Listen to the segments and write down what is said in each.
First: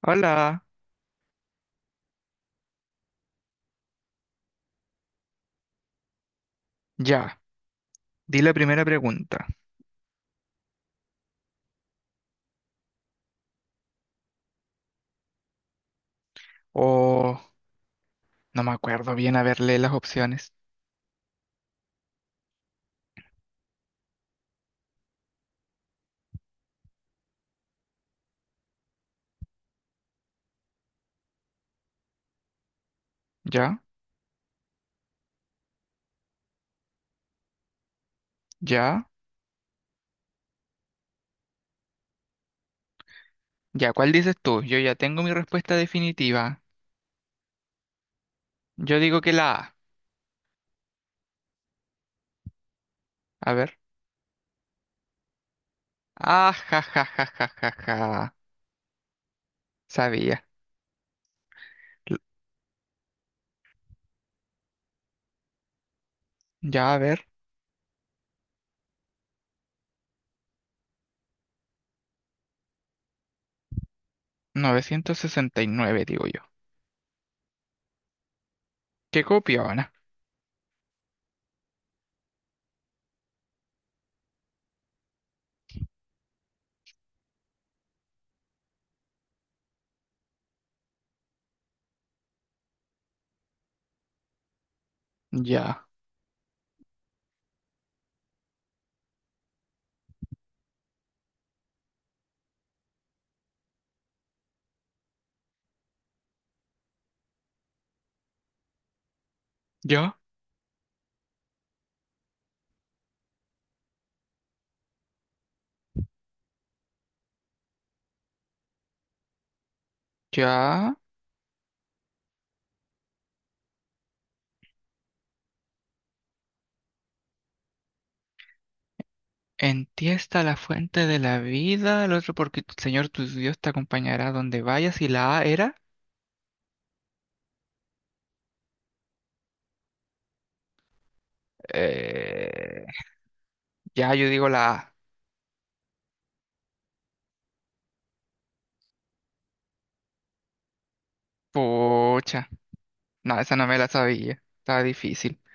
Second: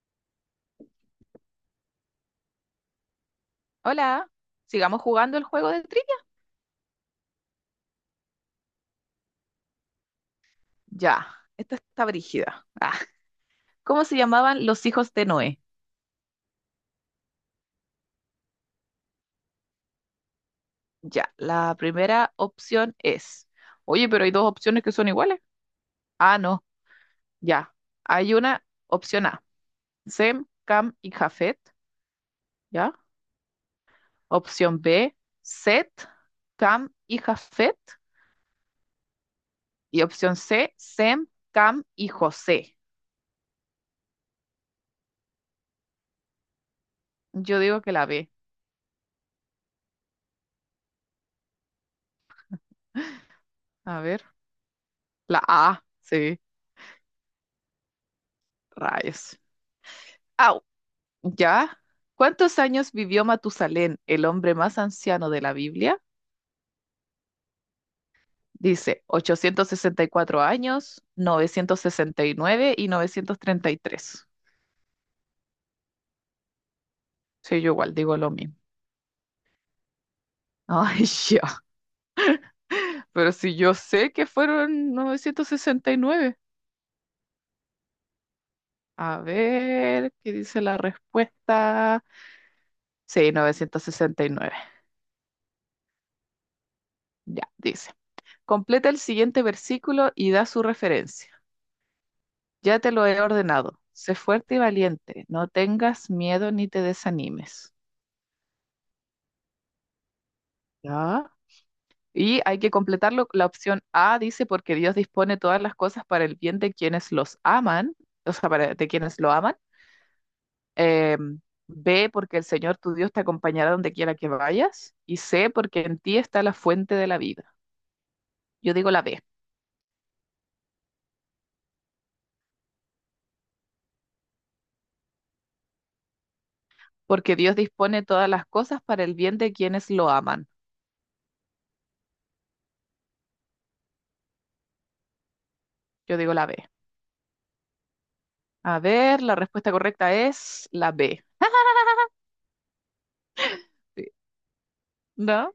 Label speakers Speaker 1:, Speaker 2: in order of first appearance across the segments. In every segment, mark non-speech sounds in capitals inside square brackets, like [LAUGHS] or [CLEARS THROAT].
Speaker 1: Hola,
Speaker 2: Hola, sigamos jugando el juego de trivia.
Speaker 1: ya, di la primera pregunta.
Speaker 2: Ya, esta está brígida. Ah, ¿cómo se llamaban los hijos de Noé?
Speaker 1: O no me acuerdo bien haberle las opciones.
Speaker 2: Ya, la primera opción es. Oye, pero hay dos opciones que son iguales. Ah, no, ya. Hay una opción A, Sem, Cam y Jafet. Ya.
Speaker 1: Ya,
Speaker 2: Opción B, Set, Cam y Jafet.
Speaker 1: ya,
Speaker 2: Y opción C, Sem, Cam y José.
Speaker 1: ya, ¿cuál dices tú? Yo ya tengo mi respuesta definitiva.
Speaker 2: Yo digo que la B.
Speaker 1: Yo digo que la A. A ver.
Speaker 2: A ver, la A, sí,
Speaker 1: Ah, ja, ja, ja, ja, ja, ja.
Speaker 2: rayos.
Speaker 1: Sabía.
Speaker 2: Ah, ¿Ya?
Speaker 1: L-
Speaker 2: ¿Cuántos años vivió Matusalén, el hombre más anciano de la Biblia?
Speaker 1: Ya, a ver.
Speaker 2: Dice 864 años, novecientos sesenta y 933.
Speaker 1: 969 digo yo.
Speaker 2: Sí, yo igual digo lo mismo.
Speaker 1: ¿Qué copiona?
Speaker 2: Ay, [LAUGHS] ya. Pero si yo sé que fueron 969. A ver, ¿qué dice la respuesta? Sí, 969.
Speaker 1: Ya,
Speaker 2: Ya, dice. Completa el siguiente versículo y da su referencia. Ya te lo he ordenado. Sé fuerte y valiente. No tengas miedo ni te desanimes.
Speaker 1: ya,
Speaker 2: ¿Ya? Y hay que completarlo. La opción A dice, porque Dios dispone todas las cosas para el bien de quienes los aman, o sea, de quienes lo aman.
Speaker 1: ya.
Speaker 2: Eh, B, porque el Señor tu Dios te acompañará donde quiera que vayas. Y C, porque en ti está la fuente de la vida. Yo digo la B,
Speaker 1: En ti está la fuente de la vida, el otro porque tu Señor tu Dios te acompañará donde vayas y la A era...
Speaker 2: porque Dios dispone todas las cosas para el bien de quienes lo aman.
Speaker 1: Eh, Ya, yo digo la A.
Speaker 2: Yo digo la B. A ver, la respuesta correcta es la B.
Speaker 1: Pucha. No, esa no me la
Speaker 2: Sí.
Speaker 1: sabía. Estaba difícil.
Speaker 2: ¿No?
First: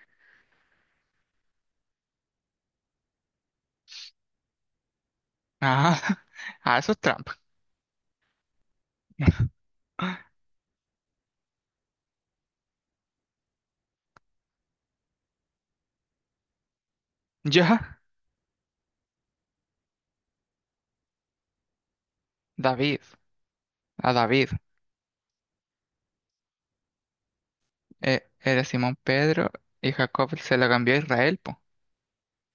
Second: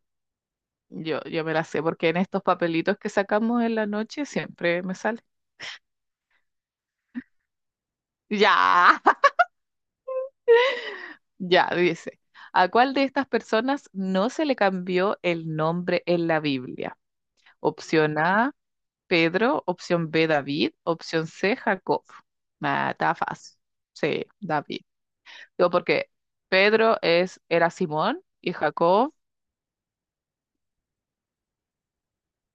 Speaker 2: Yo me la sé porque en estos papelitos que sacamos en la noche siempre me sale.
Speaker 1: Ah, [LAUGHS] ah, eso es trampa.
Speaker 2: Ya, [LAUGHS]
Speaker 1: [LAUGHS]
Speaker 2: ya, dice. ¿A cuál de estas personas no se le cambió el nombre en la Biblia?
Speaker 1: Ya,
Speaker 2: Opción A, Pedro. Opción B, David. Opción C, Jacob. Ah,
Speaker 1: David.
Speaker 2: está fácil.
Speaker 1: A
Speaker 2: Sí,
Speaker 1: David.
Speaker 2: David. Yo porque Pedro era Simón y
Speaker 1: Era Simón
Speaker 2: Jacob,
Speaker 1: Pedro y Jacob se la cambió a Israel, po.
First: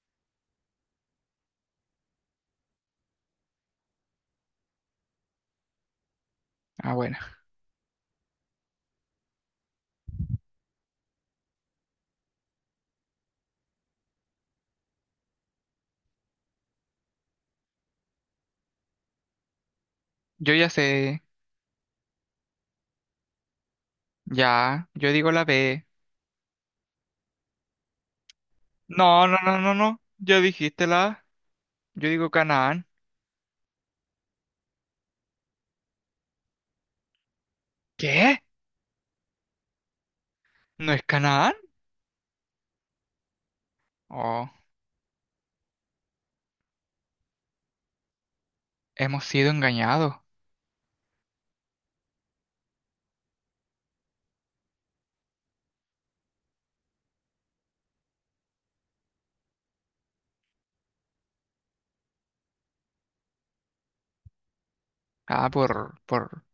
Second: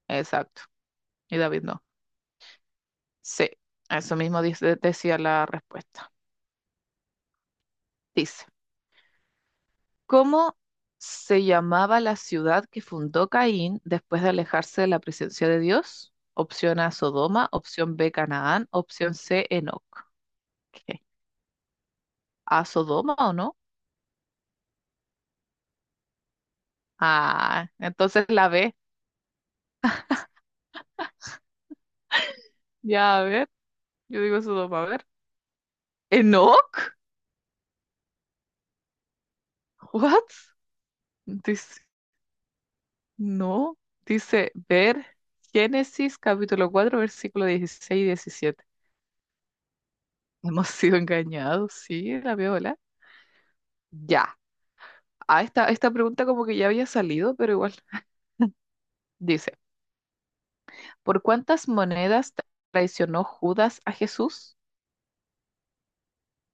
Speaker 2: exacto. Y David no. Sí, eso mismo decía la respuesta.
Speaker 1: Ah, bueno.
Speaker 2: Dice. ¿Cómo se llamaba la ciudad que fundó Caín después de alejarse de la presencia de Dios? Opción A, Sodoma, opción B, Canaán, opción C, Enoc.
Speaker 1: Yo ya
Speaker 2: ¿Qué?
Speaker 1: sé.
Speaker 2: ¿A Sodoma o no?
Speaker 1: Ya, yo digo la B.
Speaker 2: Ah, entonces la B.
Speaker 1: No, no, no, no, no. Ya dijiste la A. Yo digo Canaán.
Speaker 2: Ya, a ver, yo digo Sodoma, a ver. ¿Enoc?
Speaker 1: ¿Qué?
Speaker 2: ¿What?
Speaker 1: ¿No es Canaán?
Speaker 2: Dice, no,
Speaker 1: Oh,
Speaker 2: dice ver Génesis capítulo 4 versículo 16 y 17.
Speaker 1: hemos sido engañados.
Speaker 2: Hemos sido engañados, sí, la viola. Ya. Ah, esta pregunta como que ya había salido, pero igual. Dice, ¿por cuántas monedas traicionó Judas a Jesús?
Speaker 1: Ah, por, por,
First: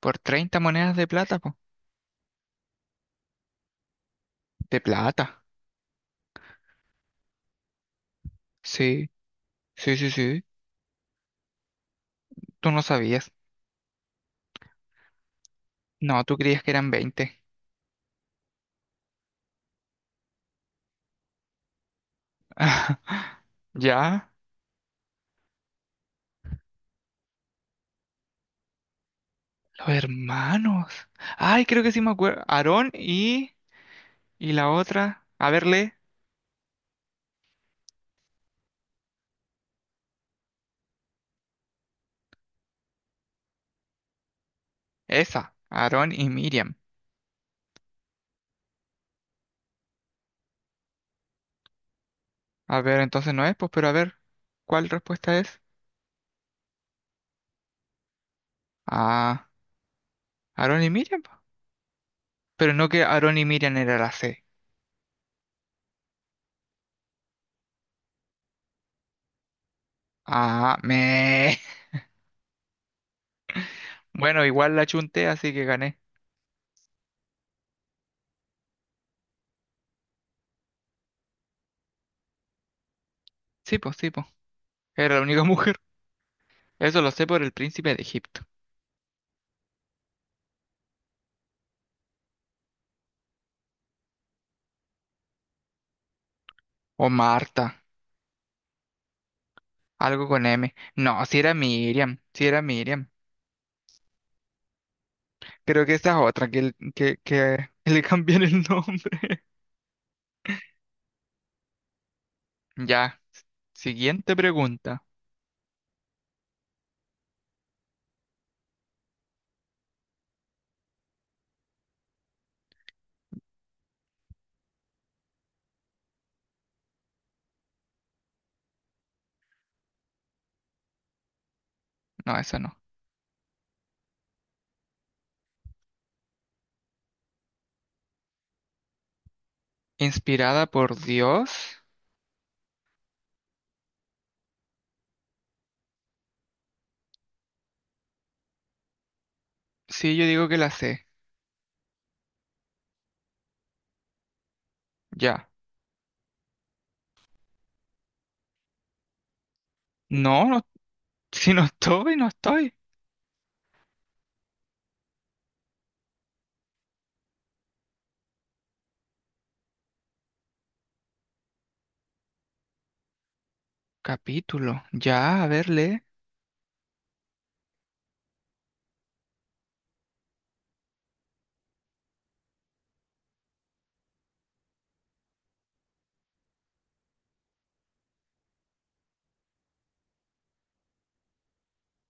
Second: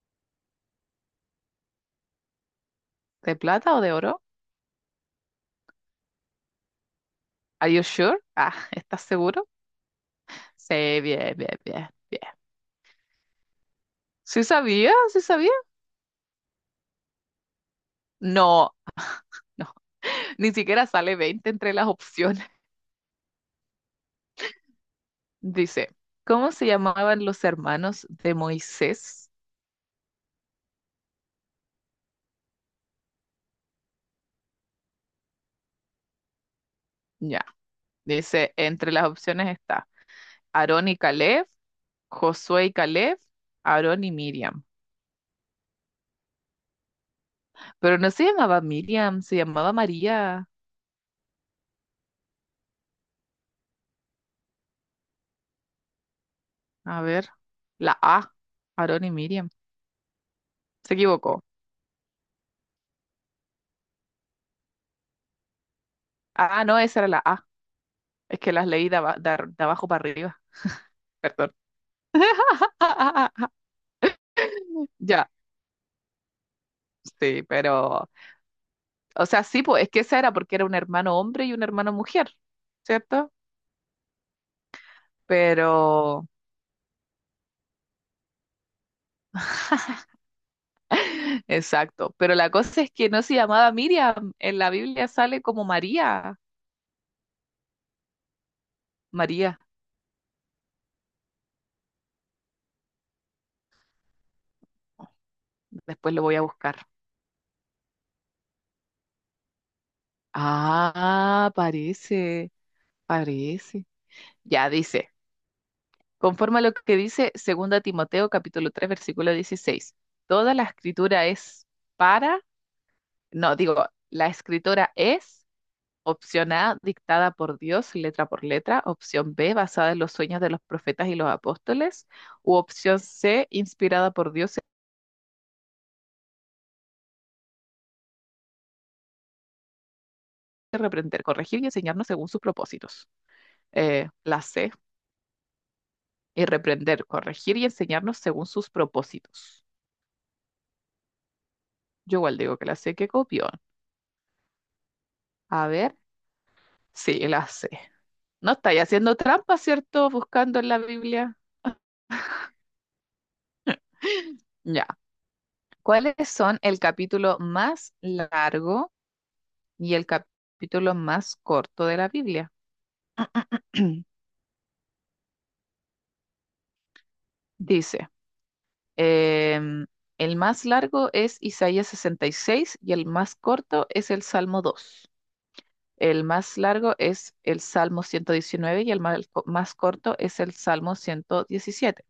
Speaker 1: por 30 monedas de plata, po.
Speaker 2: ¿De plata o de oro?
Speaker 1: De plata.
Speaker 2: ¿Are you sure? Ah, [LAUGHS] ¿estás
Speaker 1: Sí.
Speaker 2: seguro?
Speaker 1: Sí, sí, sí,
Speaker 2: Sí, bien, bien, bien, bien.
Speaker 1: tú no sabías.
Speaker 2: ¿Sí sabía? ¿Sí sabía?
Speaker 1: No, tú creías que eran 20.
Speaker 2: No, no. [LAUGHS] Ni siquiera sale 20 entre las opciones.
Speaker 1: [LAUGHS] ¿Ya?
Speaker 2: Dice, ¿cómo se llamaban los hermanos de Moisés?
Speaker 1: Los hermanos. Ay, creo que sí me acuerdo. Aarón y la otra. A verle.
Speaker 2: Ya. Dice, entre las opciones está Aarón y Caleb, Josué y Caleb, Aarón y Miriam.
Speaker 1: Esa. Aarón y Miriam.
Speaker 2: Pero no se llamaba Miriam, se llamaba María.
Speaker 1: A ver, entonces no es, pues, pero a ver, ¿cuál respuesta es?
Speaker 2: A ver, la A, Aarón y
Speaker 1: Ah,
Speaker 2: Miriam.
Speaker 1: Aarón y
Speaker 2: Se
Speaker 1: Miriam. Po.
Speaker 2: equivocó.
Speaker 1: Pero no que Aarón y Miriam era la C.
Speaker 2: Ah, no, esa era la A. Es que las leí de abajo para arriba.
Speaker 1: Ah,
Speaker 2: Perdón.
Speaker 1: me. [LAUGHS]
Speaker 2: [LAUGHS]
Speaker 1: Bueno, igual la chunté,
Speaker 2: Ya,
Speaker 1: así que gané.
Speaker 2: sí, pero, o sea, sí, pues es que esa era porque era un hermano hombre y un hermano mujer, ¿cierto?
Speaker 1: Sí, pues, sí, pues. Era la única [LAUGHS] mujer.
Speaker 2: Pero,
Speaker 1: Eso lo sé por el príncipe de Egipto.
Speaker 2: [LAUGHS] exacto, pero la cosa es que no se llamaba Miriam, en la Biblia sale como María.
Speaker 1: O Marta.
Speaker 2: María,
Speaker 1: Algo con M. No, si era Miriam, si era Miriam. Creo que esta
Speaker 2: después
Speaker 1: es
Speaker 2: lo voy a
Speaker 1: otra, que, el-
Speaker 2: buscar.
Speaker 1: que, que [LAUGHS] le cambian el nombre.
Speaker 2: Ah, parece,
Speaker 1: [LAUGHS] Ya,
Speaker 2: parece.
Speaker 1: siguiente
Speaker 2: Ya
Speaker 1: pregunta.
Speaker 2: dice, conforme a lo que dice Segunda Timoteo capítulo 3 versículo 16. Toda la escritura es para, no, digo, la escritura es opción A, dictada por Dios letra por letra, opción B, basada en los sueños de los profetas y los apóstoles,
Speaker 1: No,
Speaker 2: u
Speaker 1: esa no.
Speaker 2: opción C, inspirada por Dios,
Speaker 1: ¿Inspirada
Speaker 2: de
Speaker 1: por
Speaker 2: reprender,
Speaker 1: Dios?
Speaker 2: corregir y enseñarnos según sus propósitos. La C, y reprender, corregir y enseñarnos según sus propósitos.
Speaker 1: Sí, yo digo que la sé.
Speaker 2: Yo igual digo que la C, que copió.
Speaker 1: Ya.
Speaker 2: A ver, sí, la sé. No estáis haciendo trampa, ¿cierto?
Speaker 1: No,
Speaker 2: Buscando
Speaker 1: no,
Speaker 2: en la
Speaker 1: [LAUGHS]
Speaker 2: Biblia.
Speaker 1: si no estoy, no estoy.
Speaker 2: Ya. ¿Cuáles son el capítulo más largo y el capítulo más corto de la Biblia? [CLEARS THROAT]
Speaker 1: Capítulo. Ya, a ver, lee.
Speaker 2: Dice, em, el más largo es Isaías 66 y el más corto es el Salmo 2. El más largo es el Salmo 119 y el corto es el Salmo 117.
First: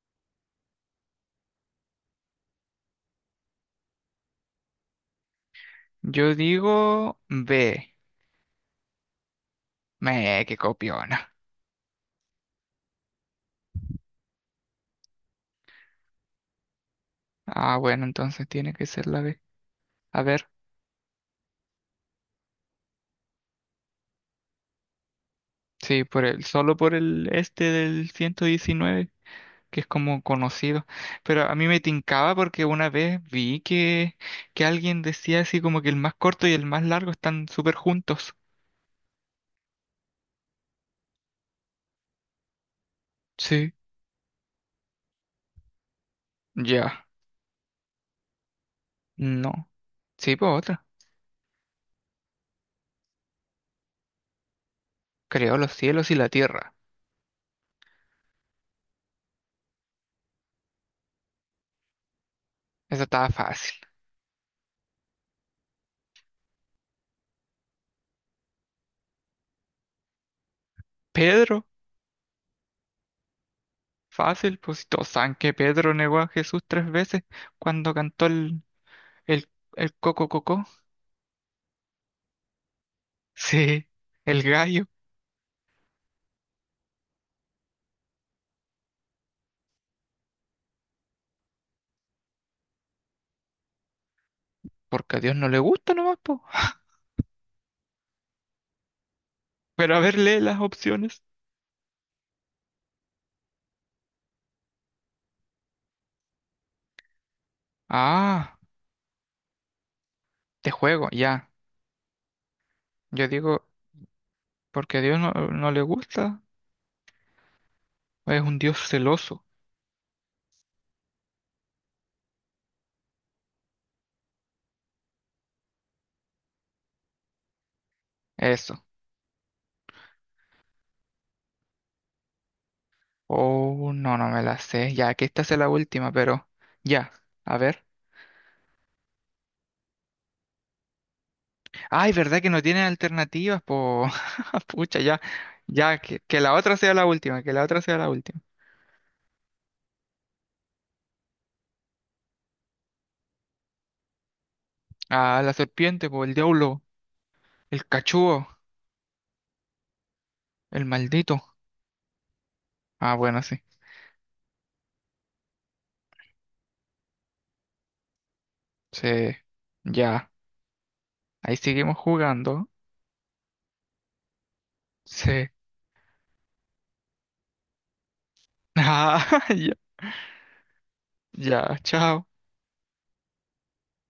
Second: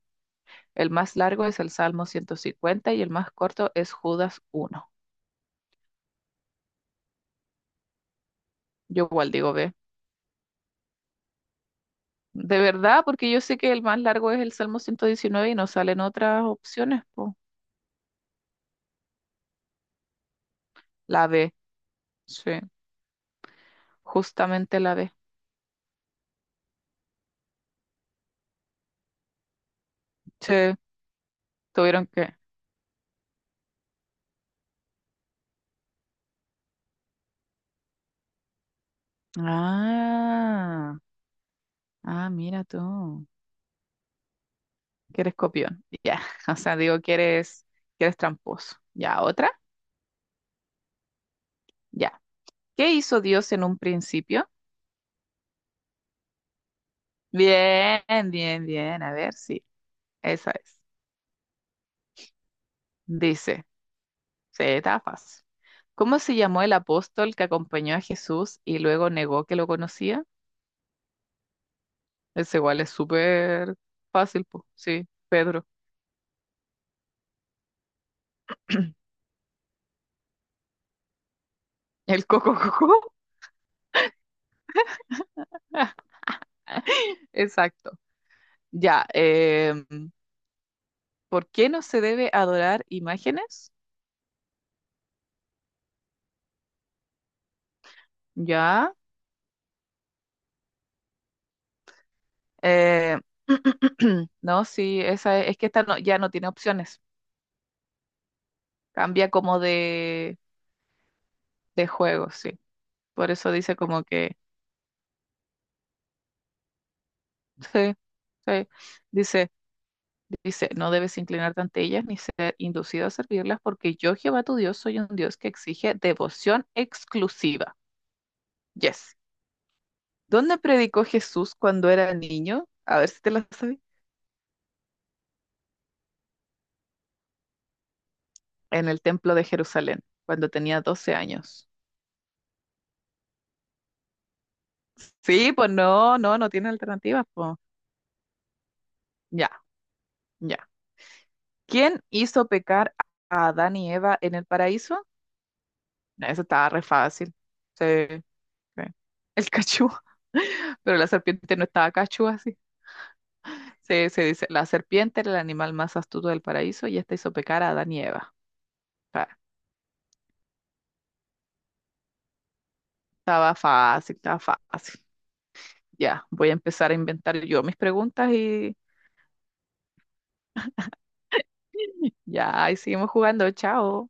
Speaker 2: El más largo es el Salmo 150 y el más corto es Judas uno.
Speaker 1: Yo digo B.
Speaker 2: Yo igual digo B.
Speaker 1: Me, que copiona.
Speaker 2: De verdad, porque yo sé que el más largo es el Salmo 119 y no salen otras opciones, po.
Speaker 1: Ah, bueno, entonces tiene que ser la B. A ver,
Speaker 2: La B, sí, justamente la B.
Speaker 1: sí, solo por el este del 119, que es como
Speaker 2: Sí,
Speaker 1: conocido, pero a mí me
Speaker 2: tuvieron
Speaker 1: tincaba
Speaker 2: que.
Speaker 1: porque una vez vi que alguien decía así como que el más corto y el más largo están súper juntos.
Speaker 2: Ah, ah, mira tú,
Speaker 1: Sí,
Speaker 2: que eres copión. Ya, [LAUGHS] o sea, digo
Speaker 1: ya,
Speaker 2: que eres tramposo. Ya, otra,
Speaker 1: no. Sí, pues otra.
Speaker 2: ya. ¿Qué hizo Dios en un principio?
Speaker 1: Creó los cielos y la tierra.
Speaker 2: Bien, bien, bien. A ver, sí, esa es.
Speaker 1: Eso estaba
Speaker 2: Dice.
Speaker 1: fácil.
Speaker 2: Sí, estaba fácil. ¿Cómo se llamó el apóstol que acompañó a Jesús y luego negó que lo conocía?
Speaker 1: Pedro,
Speaker 2: Ese igual es súper fácil,
Speaker 1: fácil,
Speaker 2: pues.
Speaker 1: pues si todos
Speaker 2: Sí,
Speaker 1: saben que
Speaker 2: Pedro.
Speaker 1: Pedro negó a Jesús 3 veces cuando cantó
Speaker 2: [CLEARS THROAT]
Speaker 1: el, el coco coco. [LAUGHS]
Speaker 2: El coco coco.
Speaker 1: Sí, el gallo,
Speaker 2: [LAUGHS] Exacto. Ya. ¿Por qué no se debe adorar imágenes?
Speaker 1: porque a Dios no le gusta nomás, po.
Speaker 2: Ya.
Speaker 1: Pero a ver, lee las opciones.
Speaker 2: eh, [CLEARS THROAT] no, sí, esa es que esta ya no tiene opciones.
Speaker 1: Ah,
Speaker 2: Cambia como de,
Speaker 1: de juego, ya.
Speaker 2: de juego, sí.
Speaker 1: Yo
Speaker 2: Por eso
Speaker 1: digo
Speaker 2: dice como que.
Speaker 1: porque a Dios no le gusta.
Speaker 2: Sí,
Speaker 1: Es un
Speaker 2: sí.
Speaker 1: Dios celoso.
Speaker 2: Dice. Dice, no debes inclinarte ante ellas ni ser inducido a servirlas, porque yo, Jehová tu Dios, soy un Dios que exige devoción exclusiva.
Speaker 1: Eso.
Speaker 2: Yes. ¿Dónde predicó Jesús cuando era niño? A ver si te la sabes.
Speaker 1: Oh, no, no me la sé. Ya, que esta es la última, pero ya. A ver.
Speaker 2: En el templo de Jerusalén, cuando tenía 12 años.
Speaker 1: Ay, ¿verdad que no tiene alternativas? Po... [LAUGHS] Pucha, ya.
Speaker 2: Sí, pues
Speaker 1: Ya,
Speaker 2: no,
Speaker 1: que,
Speaker 2: no,
Speaker 1: que
Speaker 2: no
Speaker 1: la
Speaker 2: tiene
Speaker 1: otra sea la
Speaker 2: alternativa.
Speaker 1: última, que
Speaker 2: Pues.
Speaker 1: la otra sea la última.
Speaker 2: Ya, ya. ¿Quién hizo pecar a Adán y Eva en el paraíso?
Speaker 1: Ah, la serpiente, po,
Speaker 2: No,
Speaker 1: el
Speaker 2: eso estaba
Speaker 1: diablo,
Speaker 2: re fácil.
Speaker 1: el
Speaker 2: Sí,
Speaker 1: cachudo,
Speaker 2: sí. El cachú. [LAUGHS]
Speaker 1: el
Speaker 2: Pero la
Speaker 1: maldito.
Speaker 2: serpiente no estaba cachú así.
Speaker 1: Ah, bueno, sí.
Speaker 2: Se dice, la serpiente era el animal más astuto del paraíso y esta hizo pecar a Adán y Eva. Ah,
Speaker 1: Sí. Ya. Ahí seguimos jugando.
Speaker 2: estaba fácil, estaba fácil.
Speaker 1: Sí. [LAUGHS]
Speaker 2: Ya, voy a empezar a inventar yo mis preguntas y
Speaker 1: Ah, ya. Ya,
Speaker 2: [LAUGHS]
Speaker 1: chao.
Speaker 2: ya, y seguimos jugando. Chao.